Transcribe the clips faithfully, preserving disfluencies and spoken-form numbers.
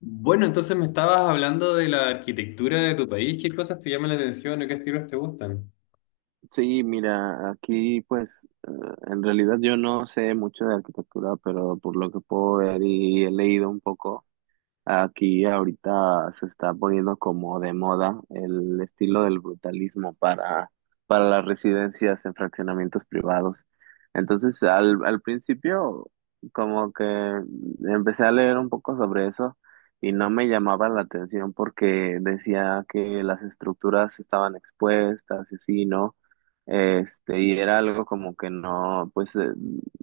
Bueno, entonces me estabas hablando de la arquitectura de tu país, qué cosas te llaman la atención o qué estilos te gustan. Sí, mira, aquí pues eh, en realidad yo no sé mucho de arquitectura, pero por lo que puedo ver y he leído un poco. Aquí ahorita se está poniendo como de moda el estilo del brutalismo para, para las residencias en fraccionamientos privados. Entonces, al, al principio, como que empecé a leer un poco sobre eso y no me llamaba la atención porque decía que las estructuras estaban expuestas y así, ¿no? Este, y era algo como que no, pues eh,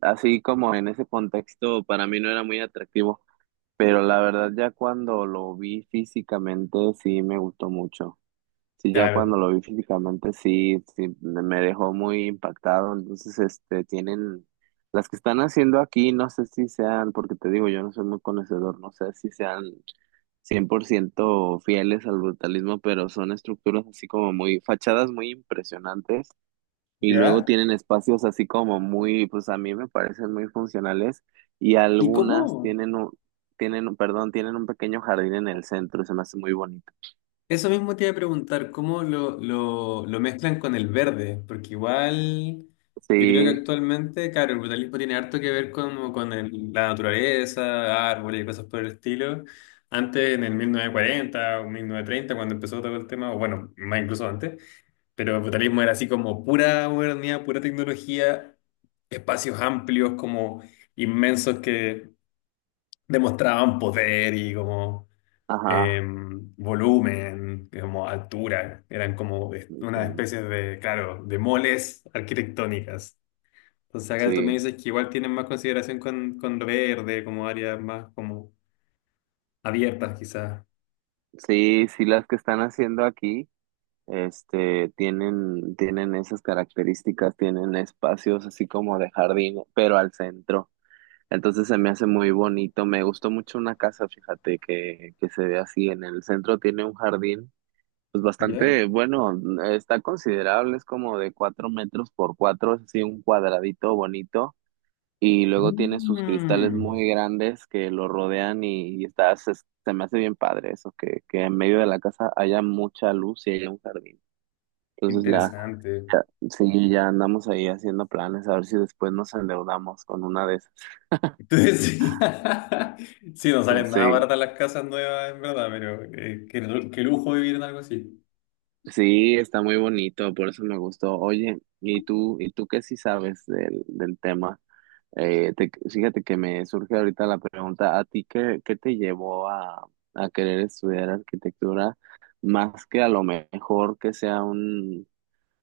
así como en ese contexto para mí no era muy atractivo. Pero la verdad ya cuando lo vi físicamente sí me gustó mucho. Sí, ya Claro. cuando lo vi físicamente sí, sí me me dejó muy impactado. Entonces, este, tienen las que están haciendo aquí, no sé si sean, porque te digo, yo no soy muy conocedor, no sé si sean cien por ciento fieles al brutalismo, pero son estructuras así como muy, fachadas muy impresionantes y luego ¿Ya? tienen espacios así como muy, pues a mí me parecen muy funcionales y ¿Y algunas cómo? tienen un, tienen, un- perdón, tienen un pequeño jardín en el centro, se me hace muy bonito. Eso mismo te iba a preguntar, ¿cómo lo, lo, lo mezclan con el verde? Porque igual yo creo que Sí, actualmente, claro, el brutalismo tiene harto que ver con, con el- la naturaleza, árboles y cosas por el estilo. Antes, en el mil novecientos cuarenta o mil novecientos treinta, cuando empezó todo el tema, o bueno, más incluso antes, pero el brutalismo era así como pura modernidad, pura tecnología, espacios amplios, como inmensos que demostraban poder y como ajá, eh, volumen, como altura. Eran como es- una ujú, especie de, claro, de moles arquitectónicas. Entonces acá tú me sí, dices que igual tienen más consideración con, con lo verde, como áreas más como abiertas quizás. sí, sí, las que están haciendo aquí, este, tienen, tienen esas características, tienen espacios así como de jardín, pero al centro. Entonces se me hace muy bonito, me gustó mucho una casa, fíjate, que, que se ve así en el centro, tiene un jardín pues ¿Ya? bastante bueno, está considerable, es como de cuatro metros por cuatro, es así un cuadradito bonito, y luego tiene sus cristales Mm, muy grandes que lo rodean y, y está, se, se me hace bien padre eso, que, que en medio de la casa haya mucha luz y haya un jardín. Entonces ya, interesante. ya, sí, ya andamos ahí haciendo planes, a ver si después nos endeudamos con una de esas. Entonces, sí, sí, no salen nada Sí, baratas las casas nuevas, en verdad, pero eh, qué, lu- qué lujo vivir en algo así. sí, está muy bonito, por eso me gustó. Oye, ¿y tú, y tú qué sí sabes del, del tema? Eh, te- fíjate que me surge ahorita la pregunta, ¿a ti qué, qué te llevó a, a querer estudiar arquitectura más que a lo mejor que sea un,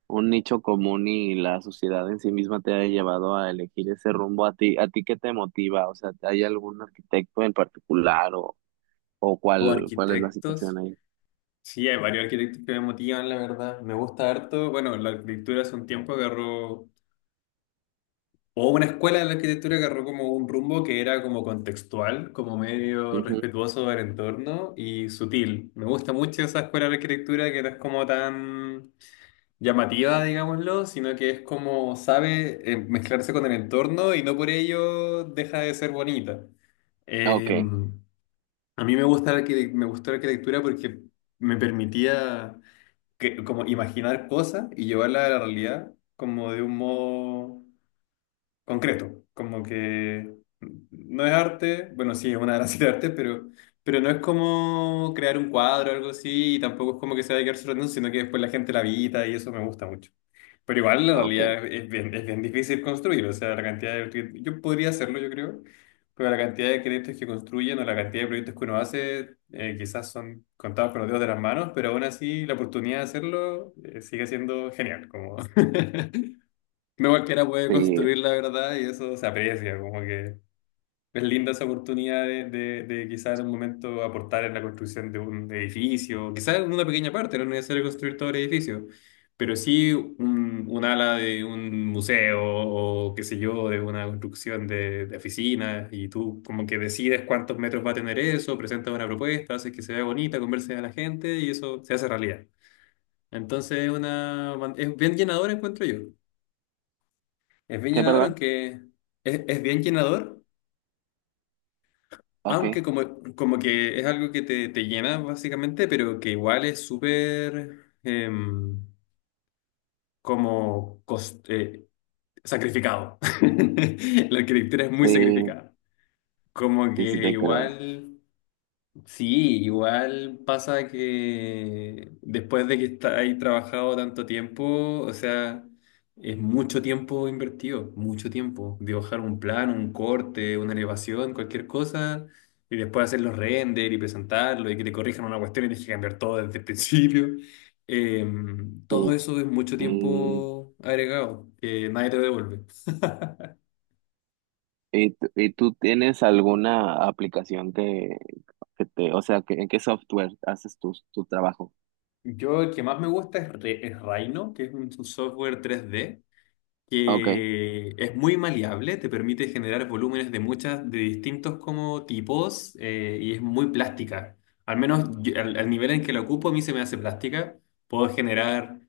un nicho común y la sociedad en sí misma te haya llevado a elegir ese rumbo? ¿A ti, a ti qué te motiva? O sea, ¿hay algún arquitecto en particular o, o O cuál, cuál es la arquitectos. situación ahí? Sí, hay varios arquitectos que me motivan, la verdad. Me gusta harto. Bueno, la arquitectura hace un tiempo agarró, o una escuela de la arquitectura agarró como un rumbo que era como contextual, como medio Ujú. respetuoso del entorno y sutil. Me gusta mucho esa escuela de arquitectura que no es como tan llamativa, digámoslo, sino que es como sabe eh, mezclarse con el entorno y no por ello deja de ser bonita. Eh, Okay. a mí me gusta la arquite- me gustó la arquitectura porque me permitía que- como imaginar cosas y llevarlas a la realidad como de un modo concreto, como que no es arte, bueno, sí, es una de las de arte, pero, pero no es como crear un cuadro o algo así, y tampoco es como que se vaya a quedar solo en eso, sino que después la gente la habita y eso me gusta mucho. Pero igual la Ok. realidad es bien, es bien difícil construir, o sea, la cantidad de cre- yo podría hacerlo, yo creo, pero la cantidad de créditos que construyen o la cantidad de proyectos que uno hace eh, quizás son contados con los dedos de las manos, pero aún así la oportunidad de hacerlo eh, sigue siendo genial, como no cualquiera puede Sí. construir la verdad y eso se aprecia, como que... Es linda esa oportunidad de, de, de quizás en un momento aportar en la construcción de un edificio, quizás en una pequeña parte, no es necesario construir todo el edificio, pero sí un, un ala de un museo o qué sé yo, de una construcción de, de oficinas y tú como que decides cuántos metros va a tener eso, presentas una propuesta, haces que se vea bonita, converses a la gente y eso se hace realidad. Entonces es una, es bien llenador encuentro yo. Es bien ¿Qué, llenador perdón? aunque es, es bien llenador Aunque Okay. como, como que es algo que te, te llena básicamente, pero que igual es súper em, como cos- eh, sacrificado. La arquitectura es muy Sí, sacrificada. Como sí, sí que te creo. igual... Sí, igual pasa que después de que está ahí trabajado tanto tiempo, o sea, es mucho tiempo invertido, mucho tiempo. Dibujar un plan, un corte, una elevación, cualquier cosa, y después hacer los render y presentarlo y que te corrijan una cuestión y tienes que cambiar todo desde el principio. Eh, todo eso es mucho Sí. tiempo agregado, que nadie te lo devuelve. ¿Y, tú y tú tienes alguna aplicación que, que te, o sea, que, en qué software haces tu, tu trabajo? Yo el que más me gusta es, Re- es Rhino, que es un software tres d Ok, que es muy maleable, te permite generar volúmenes de muchas, de distintos como tipos eh, y es muy plástica. Al menos yo- al, al nivel en que la ocupo, a mí se me hace plástica. Puedo generar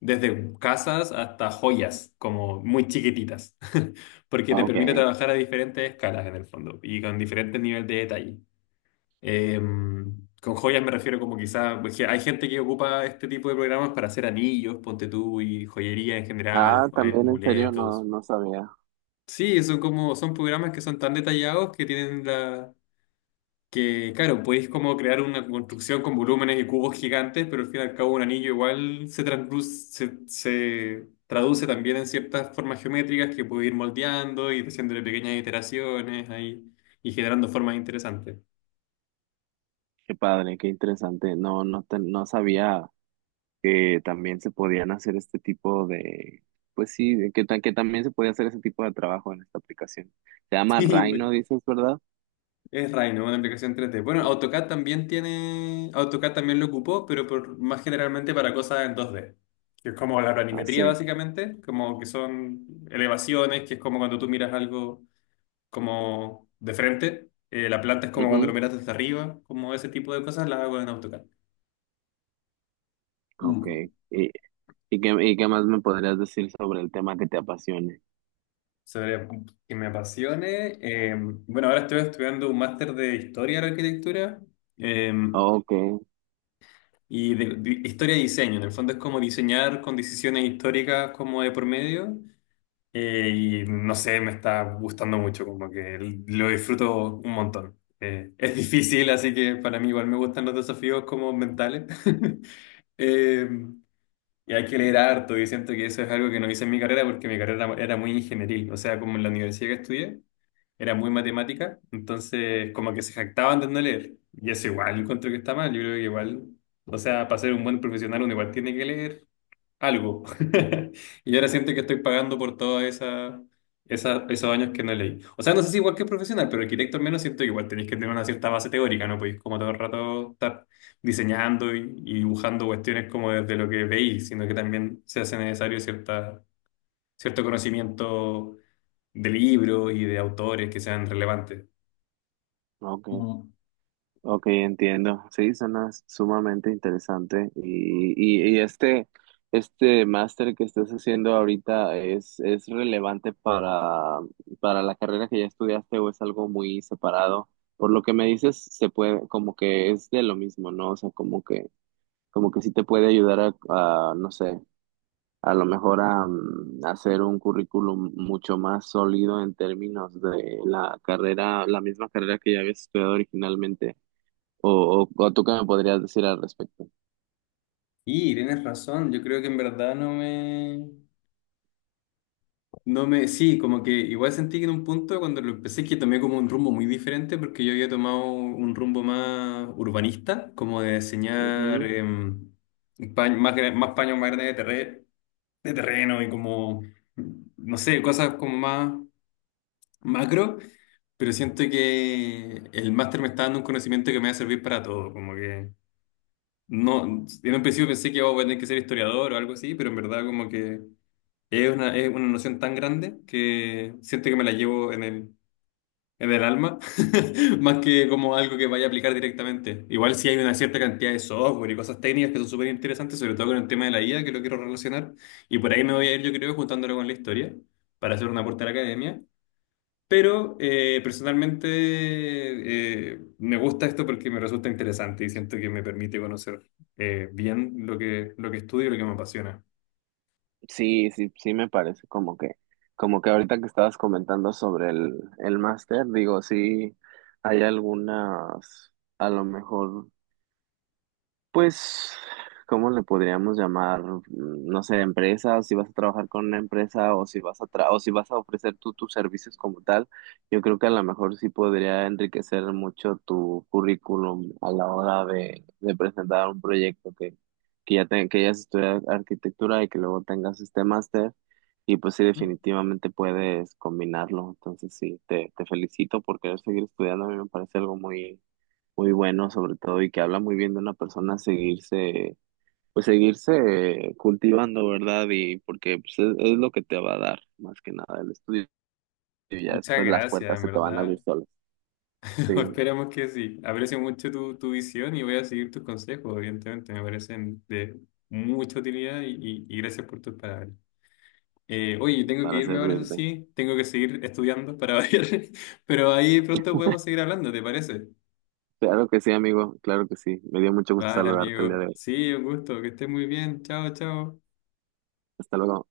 desde casas hasta joyas, como muy chiquititas, porque te permite ok. trabajar a diferentes escalas en el fondo y con diferentes niveles de detalle. Eh, con joyas me refiero como quizá, pues, que hay gente que ocupa este tipo de programas para hacer anillos, ponte tú, y joyería en general, Ah, eh, también en serio no, amuletos. no sabía. Sí, son como, son programas que son tan detallados que tienen la, que claro, podéis como crear una construcción con volúmenes y cubos gigantes, pero al fin y al cabo un anillo igual se transluce- se, se traduce también en ciertas formas geométricas que podéis ir moldeando y haciéndole pequeñas iteraciones ahí y generando formas interesantes. Qué padre, qué interesante. No, no te- no sabía que también se podían hacer este tipo de, pues sí, de que, ta- que también se podía hacer ese tipo de trabajo en esta aplicación. Se llama Sí, Rhino, dices, ¿verdad? es Rhino, una aplicación tres D. Bueno, AutoCAD también tiene. AutoCAD también lo ocupó, pero por, más generalmente para cosas en dos D. Que es como la Ah, planimetría, sí. básicamente. Como que son elevaciones, que es como cuando tú miras algo como de frente. Eh, la planta es como cuando lo Ujú. miras desde arriba. Como ese tipo de cosas las hago en AutoCAD. Ok. Mm. ¿Y, y qué, y qué más me podrías decir sobre el tema que te apasione? Sobre que me apasione. eh, bueno, ahora estoy estudiando un máster de historia de la arquitectura. eh, Ok, Y de, de historia y diseño, en el fondo es como diseñar con decisiones históricas como de por medio. Eh, y no sé, me está gustando mucho, como que lo disfruto un montón. Eh, es difícil, así que para mí igual me gustan los desafíos como mentales. Eh, y hay que leer harto, y siento que eso es algo que no hice en mi carrera porque mi carrera era muy ingenieril, o sea, como en la universidad que estudié, era muy matemática, entonces como que se jactaban de no leer. Y eso igual encuentro que está mal, yo creo que igual, o sea, para ser un buen profesional uno igual tiene que leer, algo. Y ahora siento que estoy pagando por todos esa, esa- esos años que no leí. O sea, no sé si igual que profesional, pero arquitecto al menos siento que igual tenéis que tener una cierta base teórica, ¿no? Podéis como todo el rato estar diseñando y, y dibujando cuestiones como desde lo que veis, sino que también se hace necesario cierta, cierto conocimiento de libros y de autores que sean relevantes. ok. Mm. Ok, entiendo. Sí, suena sumamente interesante. Y, y, y este, este máster que estás haciendo ahorita es, es relevante para, para la carrera que ya estudiaste o es algo muy separado. Por lo que me dices, se puede, como que es de lo mismo, ¿no? O sea, como que, como que sí te puede ayudar a, a, no sé, a lo mejor a, mm, hacer un currículum mucho más sólido en términos de la carrera, la misma carrera que ya habías estudiado originalmente. ¿O, o, o tú qué me podrías decir al respecto? Y tienes razón, yo creo que en verdad no me... no me, sí, como que igual sentí que en un punto cuando lo empecé que tomé como un rumbo muy diferente porque yo había tomado un rumbo más urbanista, como de diseñar Ujú. em, pa- más, gra- más paños más grandes de, terre- de terreno y como, no sé, cosas como más macro, pero siento que el máster me está dando un conocimiento que me va a servir para todo, como que no, en un principio pensé que oh, voy a tener que ser historiador o algo así, pero en verdad como que... es una, es una noción tan grande que siento que me la llevo en el, en el alma, más que como algo que vaya a aplicar directamente. Igual si hay una cierta cantidad de software y cosas técnicas que son súper interesantes, sobre todo con el tema de la I A, que lo quiero relacionar, y por ahí me voy a ir, yo creo, juntándolo con la historia, para hacer un aporte a la academia. Pero eh, personalmente eh, me gusta esto porque me resulta interesante y siento que me permite conocer eh, bien lo que, lo que estudio y lo que me apasiona. Sí, sí, sí me parece como que, como que ahorita que estabas comentando sobre el, el máster, digo, sí hay algunas, a lo mejor. Pues, ¿cómo le podríamos llamar? Mm, no sé, empresa, si vas a trabajar con una empresa o si vas a tra- o si vas a ofrecer tú tus servicios como tal, yo creo que a lo mejor sí podría enriquecer mucho tu currículum a la hora de, de presentar un proyecto que, que ya te- que ya estudiado arquitectura y que luego tengas este máster. Y pues sí, ¿Mm? definitivamente puedes combinarlo. Entonces sí, te, te felicito porque seguir estudiando a mí me parece algo muy muy bueno sobre todo y que habla muy bien de una persona seguirse, pues seguirse cultivando, ¿verdad? Y porque pues, es, es lo que te va a dar más que nada el estudio y ya Muchas después las gracias, puertas en se te van a verdad. abrir solas, sí, Esperamos que sí. Aprecio mucho tu, tu visión y voy a seguir tus consejos, evidentemente. Me parecen de mucha utilidad y, y- y gracias por tus palabras. Eh, oye, tengo que para irme ahora, eso servirte. sí. Tengo que seguir estudiando para variar. Pero ahí pronto podemos seguir hablando, ¿te parece? Claro que sí, amigo, claro que sí. Me dio mucho gusto Vale, saludarte el día de amigo. hoy. Sí, un gusto. Que estés muy bien. Chao, chao. Hasta luego.